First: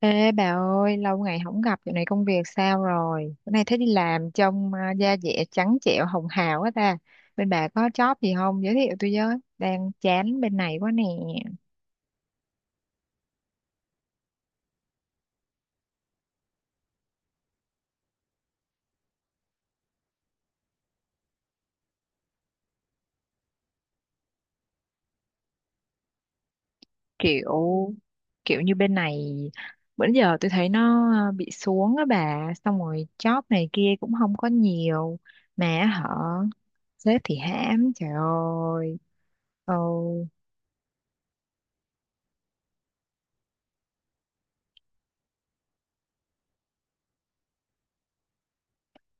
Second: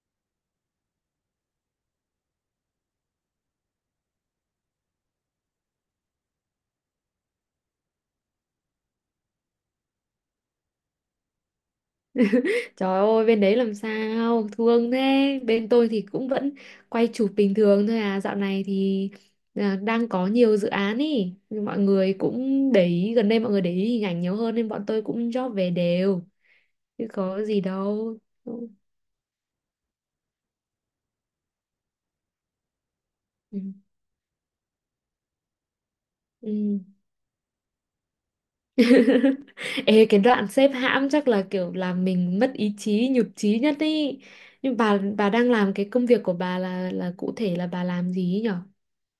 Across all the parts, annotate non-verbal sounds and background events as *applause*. Ê bà ơi, lâu ngày không gặp, dạo này công việc sao rồi? Bữa nay thấy đi làm trông da dẻ trắng trẻo hồng hào quá ta. Bên bà có job gì không? Giới thiệu tôi với. Đang chán bên này quá nè. Trời ơi, bên đấy làm sao thương thế. Bên tôi thì cũng vẫn quay chụp bình thường thôi à, dạo này thì đang có nhiều dự án ý. Nhưng mọi người cũng để ý, gần đây mọi người để ý hình ảnh nhiều hơn nên bọn tôi cũng job về đều, chứ có Kiểu gì đâu. Ừ. kiểu như bên này, bữa giờ tôi thấy nó bị xuống á bà, xong rồi job này kia cũng không có nhiều, mà họ Ừ. sếp thì hãm, trời ơi. *laughs* Ừ. Ê, cái đoạn xếp hãm chắc là kiểu làm mình mất ý chí, nhụt chí nhất ý, nhưng bà đang làm cái công việc của bà là cụ thể là bà làm gì nhỉ?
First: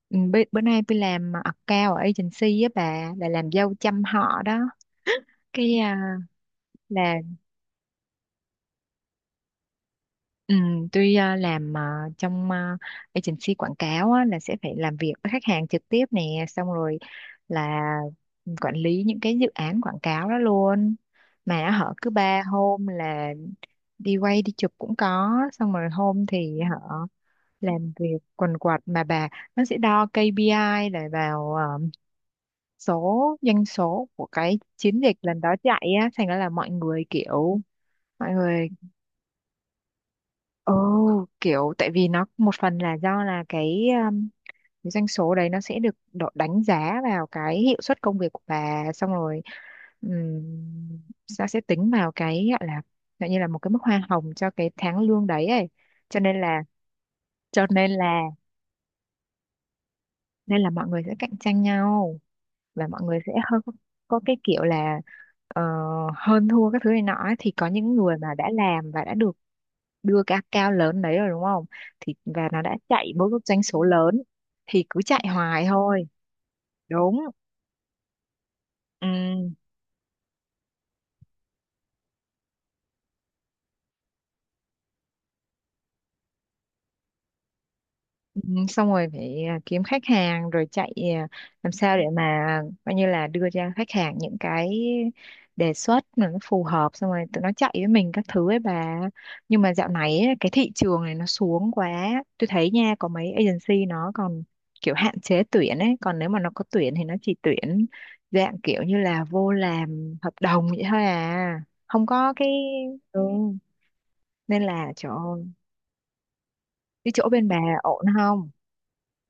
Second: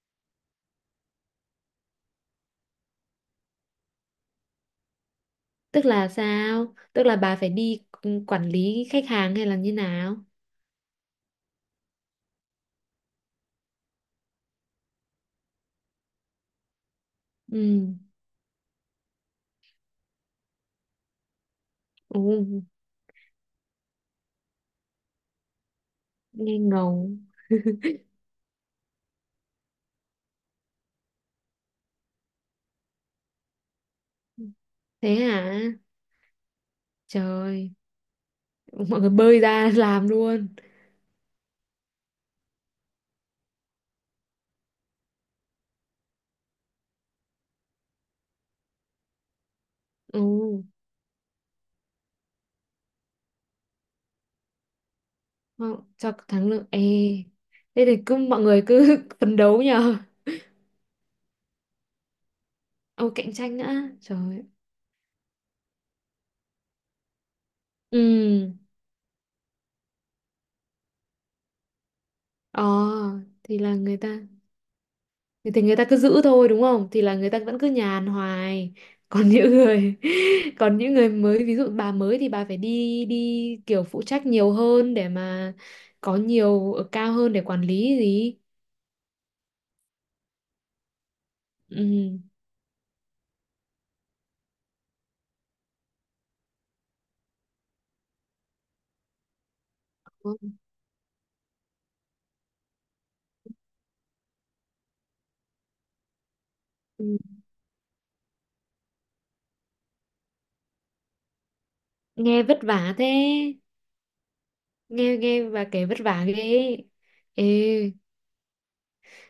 Ừ, bữa nay tôi làm account ở agency á bà, là làm dâu chăm họ đó. Cái Tức là à, sao? Tức là là bà phải đi, quản lý khách hàng hay là như nào? Tuy ờ, làm ờ, trong ờ, Agency quảng cáo á, là sẽ phải làm việc với khách hàng trực tiếp nè, xong rồi là Ừ. quản lý những cái dự án quảng cáo đó luôn. Mà họ cứ Ồ, ba hôm là đi quay đi chụp cũng có, xong rồi hôm nghe thì ngầu. họ làm việc quần quật mà bà, nó sẽ đo KPI để vào số doanh số của cái chiến Thế dịch lần hả? đó chạy á, thành ra là mọi người kiểu Trời, mọi người *laughs* mọi người bơi ra *laughs* làm luôn. Ồ, kiểu tại vì nó một phần là do là cái doanh số đấy nó sẽ được đánh giá vào cái hiệu suất công việc của bà, xong rồi Ồ, um, nó sẽ tính vào cái gọi là gọi như là một cái mức hoa hồng cho cái tháng lương đấy ấy. Cho Cho nên thắng là lượng. Ê, cho thế nên thì cứ là mọi người cứ *laughs* phấn đấu nhờ. Nên là mọi người sẽ cạnh tranh nhau và mọi Ồ, người sẽ cạnh tranh hơi nữa. có cái Trời. kiểu là ờ, hơn thua các thứ này nọ ấy. Thì có những người mà đã Ừ. làm và đã được đưa cái account lớn đấy rồi đúng không, thì và nó Ờ, đã chạy bước thì doanh là số người ta, lớn thì cứ chạy thì hoài người ta cứ thôi giữ thôi đúng không, thì là đúng người ta vẫn cứ nhàn hoài. ừ. *laughs* Còn những người *laughs* còn những người mới, ví dụ bà mới thì bà phải đi đi kiểu phụ trách nhiều hơn để mà có nhiều ở cao hơn để quản lý gì. Ừ, xong rồi phải kiếm khách hàng rồi chạy làm sao để Ừ. mà coi như là đưa cho khách hàng những cái đề xuất mà nó phù hợp, xong rồi tụi nó chạy với mình các thứ ấy bà. Nhưng mà dạo này ấy, cái thị trường này nó xuống quá, tôi thấy nha có mấy agency nó còn kiểu hạn chế tuyển ấy, còn nếu mà nó có tuyển thì nó Ừ. chỉ tuyển dạng kiểu như là vô làm hợp đồng vậy thôi à, không có Nghe cái vất vả thế, ừ. Nên là nghe chỗ, nghe bà kể vất vả ghê. cái chỗ Ê, bên bà ổn không?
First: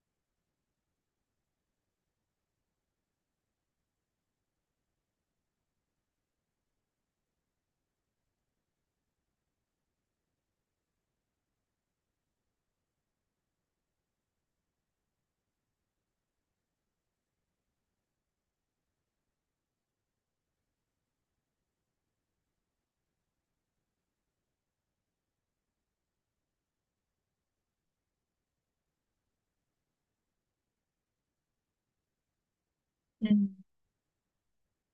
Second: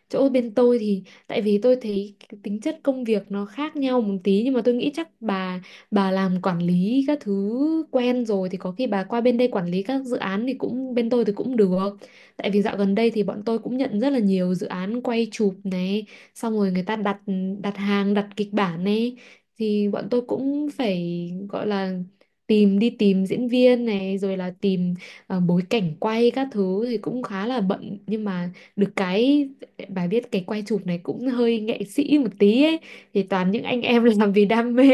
chỗ bên tôi thì tại vì tôi thấy cái tính chất công việc nó khác nhau một tí, nhưng mà tôi nghĩ chắc bà làm quản lý các thứ quen rồi thì có khi bà qua bên đây quản lý các dự án thì cũng, bên tôi thì cũng được. Tại vì dạo gần đây thì bọn tôi cũng nhận rất là nhiều dự án quay chụp này, xong rồi người ta đặt đặt hàng, đặt kịch bản này, thì bọn tôi cũng phải gọi là tìm, đi tìm diễn viên này, rồi là tìm, bối cảnh quay các thứ, thì cũng khá là bận. Nhưng mà được cái, bà biết cái quay chụp này cũng hơi nghệ sĩ một tí ấy, thì Ừ. toàn những anh em *laughs* làm vì đam mê.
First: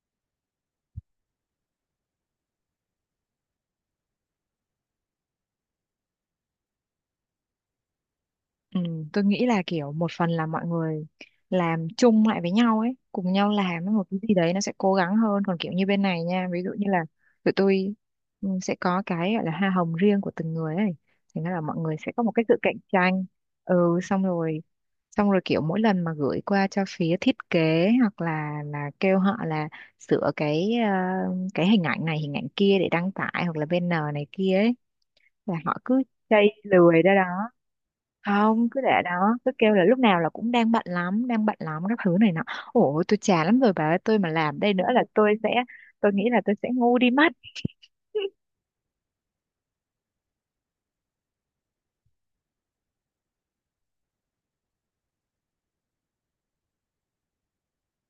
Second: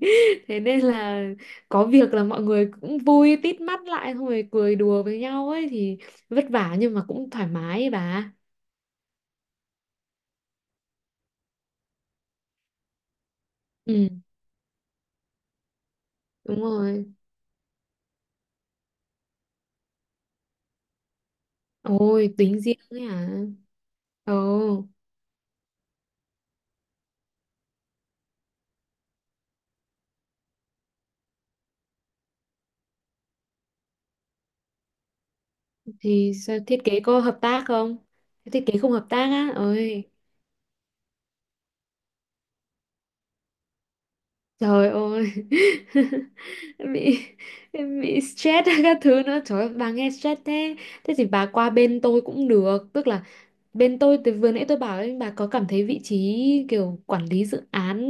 *laughs* Thế nên là có việc là mọi người cũng vui tít mắt lại, xong rồi cười đùa với nhau ấy. Thì vất vả nhưng mà cũng thoải mái ấy bà. Ừ, tôi nghĩ là kiểu một phần là mọi người làm chung lại với nhau ấy, cùng nhau làm một Ừ, cái gì đấy nó sẽ cố gắng hơn. Còn kiểu như bên này nha, đúng ví dụ như là rồi. tụi tôi, ừ, sẽ có cái gọi là hoa hồng riêng của từng người ấy. Thì nó là mọi người sẽ có một Ôi, cái sự tính cạnh riêng ấy tranh. hả? Ừ, xong Ồ, rồi xong rồi kiểu mỗi lần mà gửi qua cho phía thiết kế hoặc là kêu họ là sửa cái cái hình ảnh này hình ảnh kia để đăng tải hoặc là banner này kia ấy, là họ cứ thì sao, chây thiết kế lười ra có hợp đó, tác không? Thiết không kế cứ không để hợp tác đó cứ á? kêu là lúc Ôi. nào là cũng đang bận lắm các thứ này nọ. Ủa tôi chán lắm rồi bà ơi, tôi mà làm đây nữa Trời là ơi. tôi sẽ, tôi *laughs* nghĩ là tôi sẽ ngu đi bị mất. bị *laughs* stress *laughs* các thứ nữa, trời ơi, bà nghe stress thế. Thế thì bà qua bên tôi cũng được, tức là bên tôi, từ vừa nãy tôi bảo ấy, bà có cảm thấy vị trí kiểu quản lý dự án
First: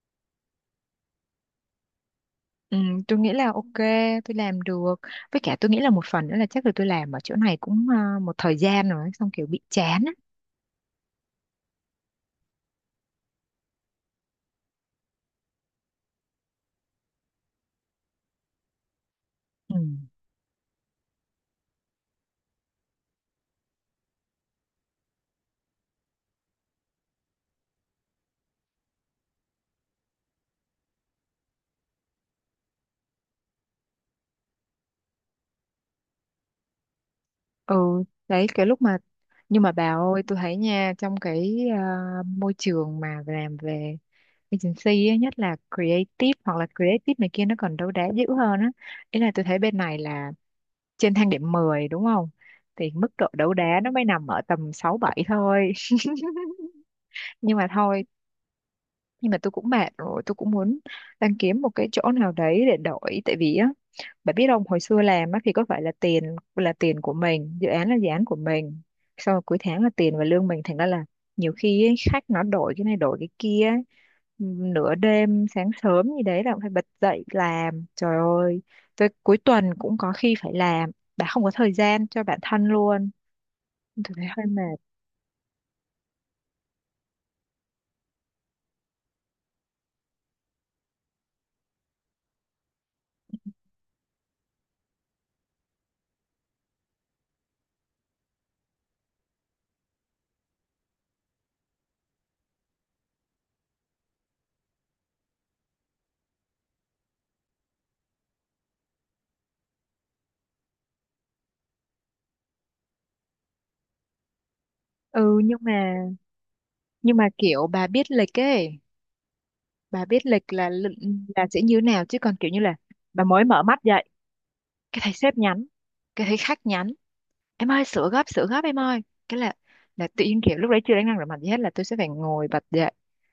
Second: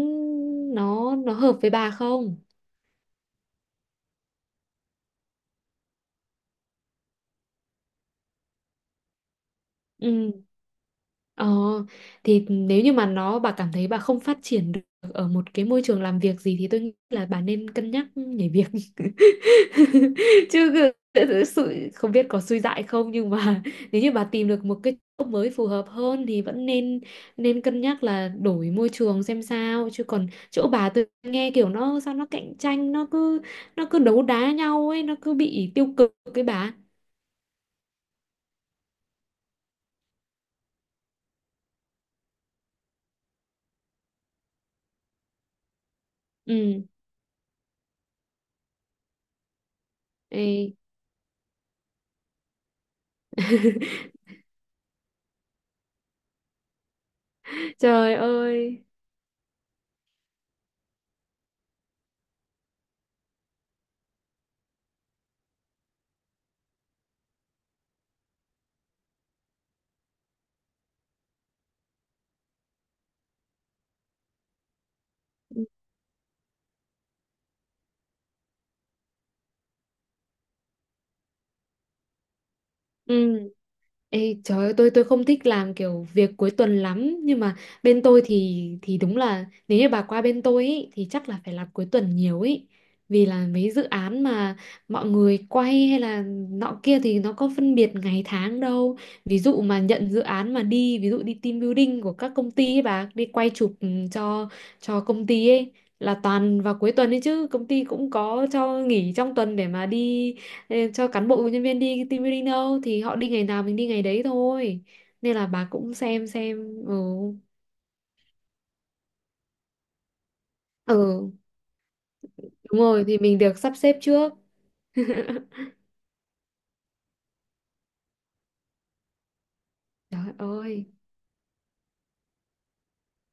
nó hợp với bà không? Ừ, tôi nghĩ là ok, tôi làm được. Với cả tôi nghĩ là một phần nữa là chắc là tôi làm ở chỗ này cũng một thời gian rồi xong kiểu bị chán á. Ừ. Ờ, thì nếu như mà nó, bà cảm thấy bà không phát triển được ở một cái môi trường làm việc gì thì tôi nghĩ là bà nên cân nhắc nhảy việc. *laughs* Ừ. chứ cứ- sự không biết có suy dại không nhưng mà *laughs* nếu như bà tìm được một cái chỗ mới phù hợp hơn thì vẫn nên, nên cân nhắc là đổi môi trường xem sao. Chứ còn chỗ bà, tôi nghe kiểu nó sao, nó cạnh tranh, nó cứ đấu đá nhau ấy, nó cứ bị tiêu cực cái bà. Ừ đấy cái lúc mà, nhưng mà bà ơi tôi thấy nha trong cái môi trường mà làm về agency á, nhất là creative hoặc là Ừ. creative này kia nó còn đấu đá dữ hơn á. Ý là tôi thấy bên này là Ê. trên thang điểm 10 đúng không, thì mức độ đấu đá nó mới *laughs* nằm ở tầm 6 7 thôi. *laughs* Nhưng mà thôi, Trời ơi. nhưng mà tôi cũng mệt rồi, tôi cũng muốn, đang kiếm một cái chỗ nào đấy để đổi, tại vì á bà biết không, hồi xưa làm á thì có phải là tiền của mình, dự án là dự án của mình, xong rồi cuối tháng là tiền và lương mình, thành ra là nhiều khi ấy, khách nó đổi cái này đổi cái kia ấy. Nửa đêm sáng sớm gì đấy là cũng phải bật dậy làm, trời ơi, tới cuối tuần cũng có khi phải làm, bà không có thời gian cho bản thân luôn. Ừ. Tôi thấy Ê, hơi trời ơi, mệt. tôi không thích làm kiểu việc cuối tuần lắm, nhưng mà bên tôi thì đúng là nếu như bà qua bên tôi ý thì chắc là phải làm cuối tuần nhiều ý, vì là mấy dự án mà mọi người quay hay là nọ kia thì nó có phân biệt ngày tháng đâu. Ví dụ mà nhận dự án mà đi, ví dụ đi team building của các công ty ấy, bà đi quay chụp, cho công ty ấy, là toàn vào cuối tuần ấy. Chứ công ty cũng có cho nghỉ trong tuần để mà đi, ê, cho cán bộ nhân viên đi team building đâu, thì họ đi ngày nào mình đi ngày đấy thôi. Nên Ừ là nhưng bà mà, cũng xem xem. Ừ. nhưng mà kiểu bà biết lịch ấy, bà biết lịch là Ừ, là sẽ như thế nào, chứ còn kiểu như là đúng rồi, thì bà mình mới được mở sắp mắt xếp dậy trước. cái thấy sếp nhắn, *laughs* cái thấy khách nhắn em ơi sửa gấp em ơi, cái là tự Trời nhiên kiểu lúc đấy ơi. chưa đánh răng rửa mặt gì hết là tôi sẽ phải ngồi bật dậy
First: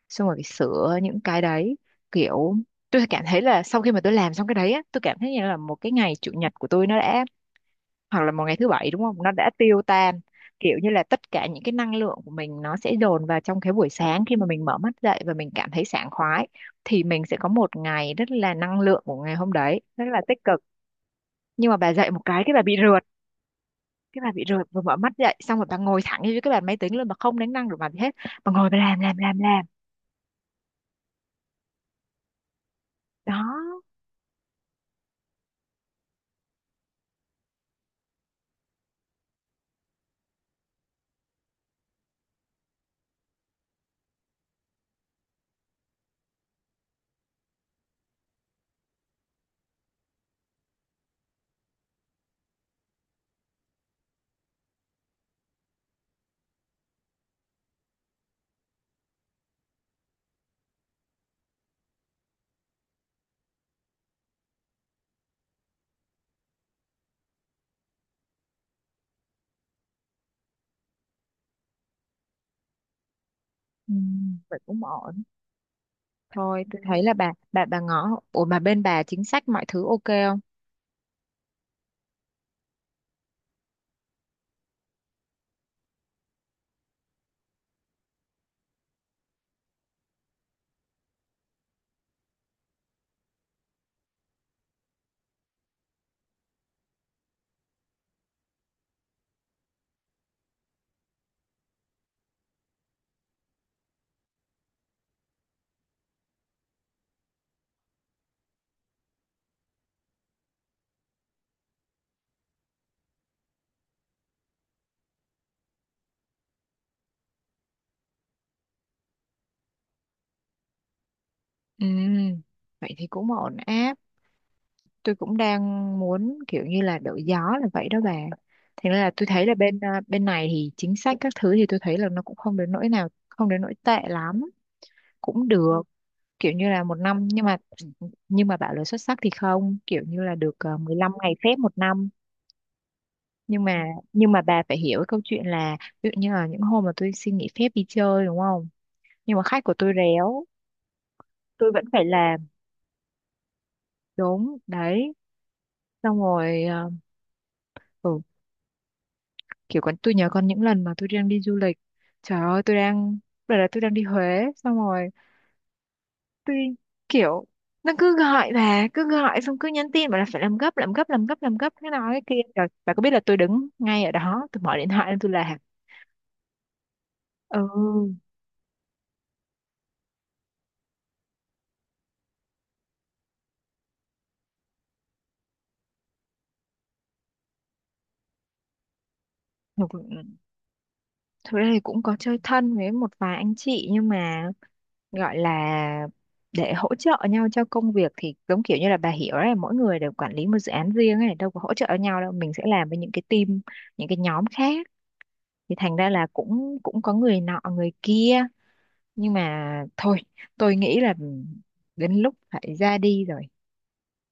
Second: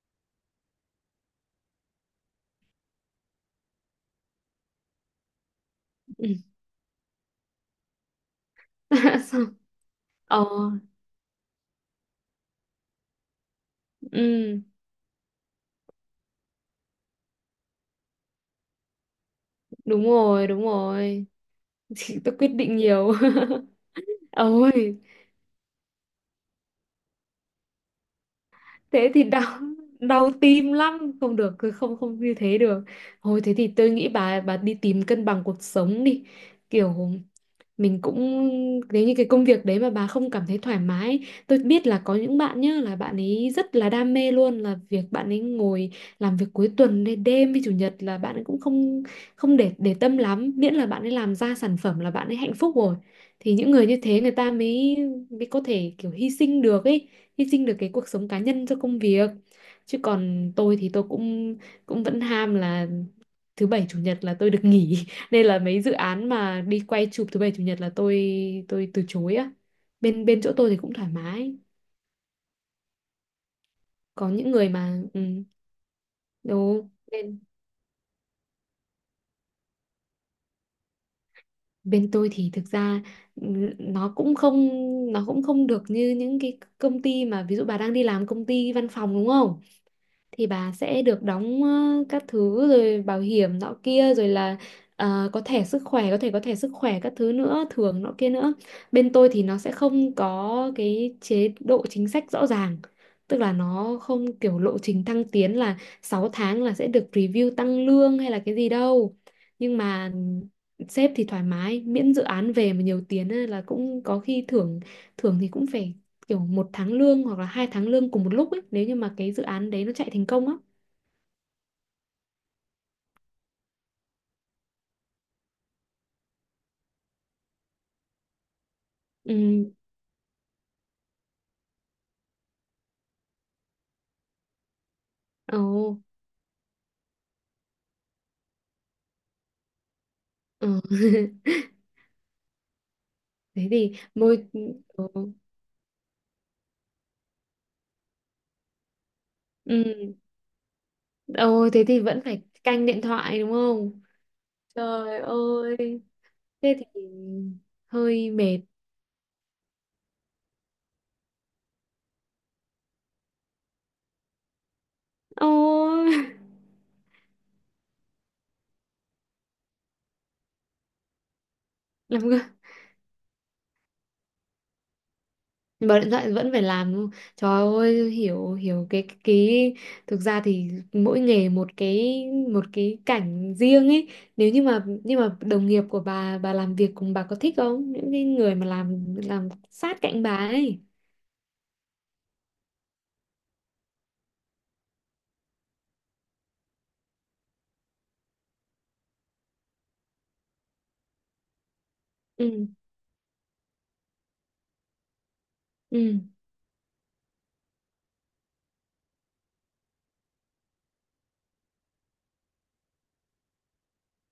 xong rồi phải sửa những cái đấy. Kiểu tôi cảm thấy là sau khi mà tôi làm xong cái đấy á, tôi cảm thấy như là một cái ngày chủ Ừ. nhật của tôi nó đã, hoặc là một ngày thứ bảy đúng không, *laughs* nó đã Xong- tiêu tan. ờ Kiểu như là tất cả những cái năng lượng của mình nó sẽ dồn vào trong cái buổi sáng khi mà ừ, mình mở mắt dậy và mình cảm thấy sảng khoái, thì mình sẽ có một ngày rất là năng lượng, của ngày hôm đấy đúng rất là tích rồi, cực. đúng rồi. Nhưng mà bà *laughs* dậy Thì một tôi cái quyết cái bà bị định rượt, nhiều. cái bà bị *laughs* rượt, vừa mở Ôi, mắt dậy xong rồi bà ngồi thẳng như cái bàn máy tính luôn, bà không đánh răng rửa mặt gì hết, bà ngồi bà thế thì đau làm đau tim lắm, không được, cứ không không như thế được. đó. Thôi, thế thì tôi nghĩ bà đi tìm cân bằng cuộc sống đi. Kiểu mình cũng, nếu như cái công việc đấy mà bà không cảm thấy thoải mái, tôi biết là có những bạn nhá, là bạn ấy rất là đam mê luôn, là việc bạn ấy ngồi làm việc cuối tuần đến đêm với chủ nhật là bạn ấy cũng không không để tâm lắm, miễn là bạn ấy làm ra sản phẩm là bạn ấy hạnh phúc rồi. Thì những người như thế người ta mới mới có thể kiểu hy sinh được ấy, hy sinh được cái cuộc sống cá nhân cho công việc. Chứ còn tôi thì tôi cũng cũng vẫn ham là thứ bảy chủ nhật là tôi được nghỉ. *laughs* Nên là mấy dự án mà đi quay chụp thứ bảy chủ nhật là tôi từ chối á. Bên bên chỗ tôi thì cũng thoải mái, Ừ, có những vậy người cũng mà ổn. Thôi tôi đúng. thấy là bà Bên, bà bà ngó, ủa mà bên bà chính sách mọi thứ ok không? bên tôi thì thực ra n- nó cũng không nó cũng không được như những cái công ty mà ví dụ bà đang đi làm công ty văn phòng đúng không? Thì bà sẽ được đóng, các thứ, rồi bảo hiểm nọ kia, rồi là, có thẻ sức khỏe, có thẻ sức khỏe các thứ nữa, thưởng nọ kia nữa. Bên tôi thì nó sẽ không có cái chế độ chính sách rõ ràng, tức là nó không kiểu lộ trình thăng tiến là 6 tháng là sẽ được review tăng lương hay là cái gì đâu. Nhưng mà sếp thì thoải mái, miễn dự án về mà nhiều tiền ấy là cũng có khi thưởng. Thưởng thì cũng phải kiểu 1 tháng lương hoặc là 2 tháng lương cùng một lúc ấy, nếu như mà cái dự án đấy nó chạy thành công á. Ừ, vậy thì cũng ổn áp. Tôi cũng đang muốn kiểu như là đổi gió là vậy đó bà. Thế nên là tôi thấy là Ừ. bên bên này thì chính sách các thứ thì tôi thấy là nó cũng không đến nỗi nào, không đến nỗi tệ lắm, cũng Ồ. được. Kiểu như là một năm, nhưng mà bảo là xuất sắc thì không, kiểu như là được Ừ. 15 ngày *laughs* phép một năm. Nhưng Thế mà thì nhưng mà môi. bà phải hiểu cái câu Ừ. chuyện là ví dụ như là những hôm mà tôi xin nghỉ phép đi chơi đúng không, nhưng mà khách của tôi Ừ. réo, Ồ, tôi thế vẫn thì phải vẫn phải làm. canh điện thoại đúng không? Đúng đấy. Trời ơi, Xong rồi thế thì ừ hơi mệt. kiểu con tôi nhớ còn những lần mà tôi đang đi du lịch, trời ơi tôi đang, đợt là tôi đang đi Huế xong rồi Ôi. tôi kiểu nó cứ gọi, bà cứ gọi xong cứ nhắn tin bảo là phải làm gấp làm gấp làm gấp làm gấp thế nào *laughs* cái kia, Làm. rồi bà có biết là tôi đứng ngay ở đó tôi mở điện thoại lên tôi là Bật điện thoại vẫn phải làm đúng. Trời ừ. ơi, hiểu hiểu cái thực ra thì mỗi nghề một cái, một cái cảnh riêng ấy. Nếu như mà nhưng mà đồng nghiệp của bà làm việc cùng bà có thích không, những cái người mà làm Thực, sát cạnh bà ấy? thực ra thì cũng có chơi thân với một vài anh chị, nhưng mà gọi là để hỗ trợ nhau cho công việc thì giống kiểu như là bà hiểu đấy, mỗi người đều quản lý một dự án riêng ấy, đâu có hỗ trợ nhau đâu, mình sẽ Ừ. làm với những cái team, những cái nhóm khác, thì thành ra Ừ. là cũng cũng có người nọ người kia. Nhưng mà thôi, tôi nghĩ là đến lúc phải ra đi rồi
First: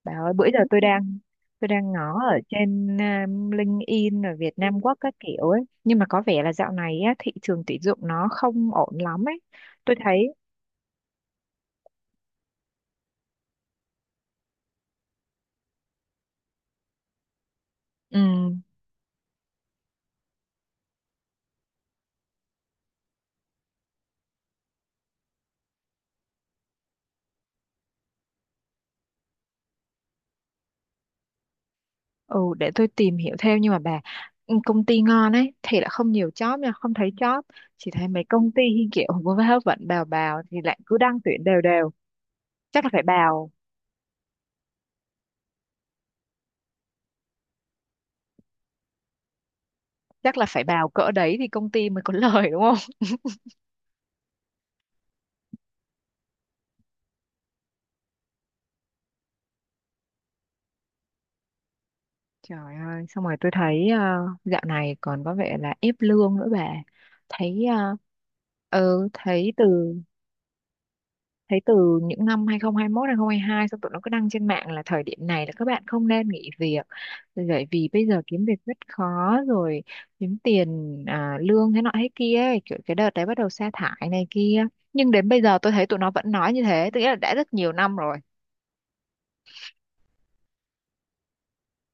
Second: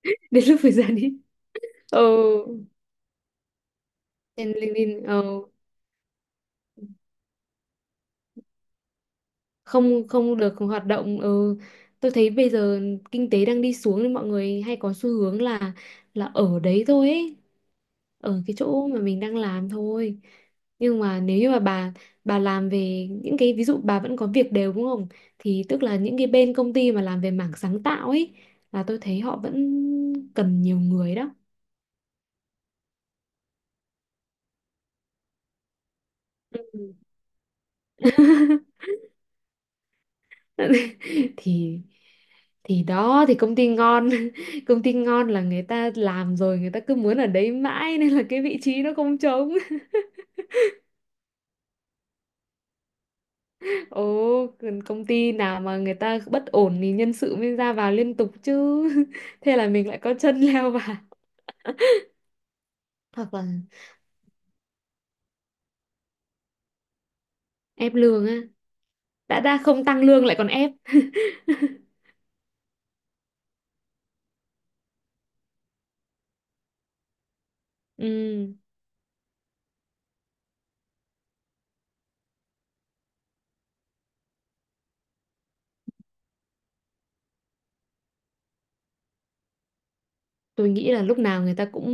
bà *laughs* ơi. Đến Bữa giờ lúc phải tôi ra đang, đi. tôi đang Ừ, ngó ở trên LinkedIn ở trên Việt Nam Work LinkedIn, các kiểu ấy, nhưng mà có vẻ là dạo này á, thị trường tuyển dụng nó không ổn lắm ấy, tôi không thấy không được hoạt động. Ừ, tôi thấy bây giờ kinh tế đang đi xuống nên mọi người hay có xu hướng là, ở đấy thôi ấy, ở cái ừm, chỗ mà mình đang làm thôi. Nhưng mà nếu như mà bà làm về những cái, ví dụ bà vẫn có việc đều đúng không, thì tức là những cái bên công ty mà làm về mảng sáng tạo ấy là tôi thấy họ vẫn cần nhiều người đó. ừ để tôi tìm hiểu thêm. Nhưng mà bà, ừ, công ty ngon ấy thì lại không nhiều job nha, Ừ. không thấy job, chỉ thấy mấy công ty *laughs* kiểu vô vơ vẩn bào bào thì lại cứ đăng tuyển đều thì đều. thì Chắc là phải đó, thì bào, công ty ngon, *laughs* công ty ngon là người ta làm rồi người ta cứ muốn ở đấy mãi nên là cái vị trí nó không trống. chắc là phải bào cỡ đấy thì công ty mới có *laughs* lời đúng không? Ồ, còn công ty nào mà người ta bất ổn thì nhân sự mới ra vào liên tục chứ. *laughs* Thế là mình lại có chân leo vào. Trời ơi, xong Hoặc rồi là tôi thấy dạo này còn có vẻ là ép lương nữa bà. Thấy ép lương á. ừ Đã thấy đã từ không tăng lương lại còn ép. *laughs* thấy từ những năm 2021 2022, xong tụi nó cứ đăng trên mạng là thời điểm này là các bạn không nên nghỉ việc. Bởi vì bây giờ kiếm Ừ, việc rất khó rồi, kiếm tiền lương thế nọ thế kia ấy, kiểu cái đợt đấy bắt đầu sa thải này kia. Nhưng đến bây giờ tôi thấy tụi nó vẫn nói như thế, tức nghĩa là đã rất nhiều năm rồi. tôi nghĩ là lúc nào người ta cũng,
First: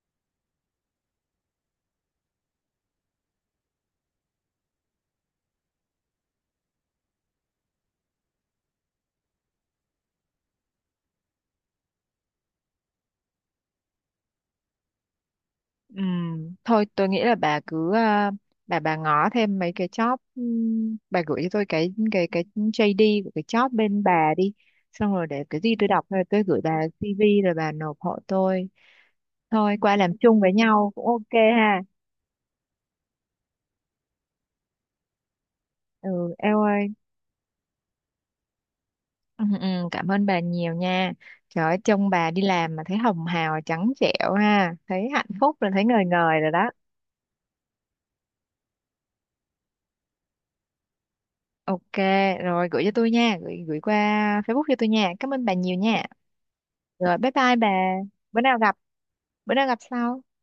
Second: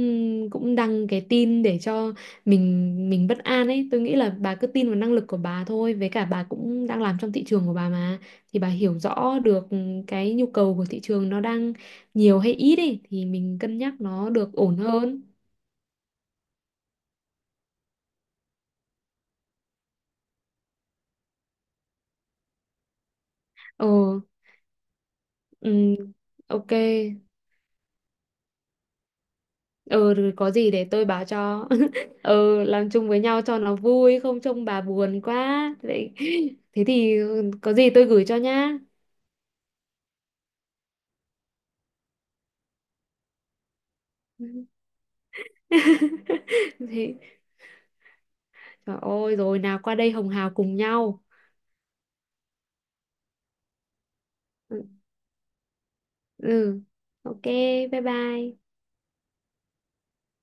đăng cái tin để cho mình bất an ấy. Tôi nghĩ là bà cứ tin vào năng lực của bà thôi. Với cả bà cũng đang làm trong thị trường của bà mà, thì bà hiểu rõ được cái nhu cầu của thị trường nó đang nhiều hay ít ấy, thì mình cân nhắc nó được ổn hơn. Thôi tôi nghĩ là bà cứ bà ngó thêm mấy cái job, bà gửi cho tôi cái JD của cái job Ờ. bên bà đi, xong rồi để cái gì tôi Ừ, đọc rồi tôi gửi ok. bà CV rồi bà nộp hộ tôi. Thôi qua Ừ, làm rồi chung có với gì để nhau tôi cũng ok. báo cho. Ha, *laughs* Ừ, làm chung với nhau cho nó vui, không trông bà buồn quá. ừ Thế, eo thế ơi. thì có gì tôi gửi cho nhá. Ừ, ừ, cảm ơn bà nhiều nha. Trời ơi trông bà đi làm mà thấy hồng hào trắng trẻo ha, thấy hạnh phúc rồi, thấy ngời ngời *laughs* rồi đó. Thế, trời ơi, rồi nào qua đây hồng hào cùng nhau. Ok, rồi gửi cho tôi nha, gửi gửi qua Facebook cho Ừ, tôi nha. Cảm ơn bà nhiều nha. ừ, Rồi bye ok, bye bà. bye Bữa nào bye. gặp, Bữa nào gặp sau.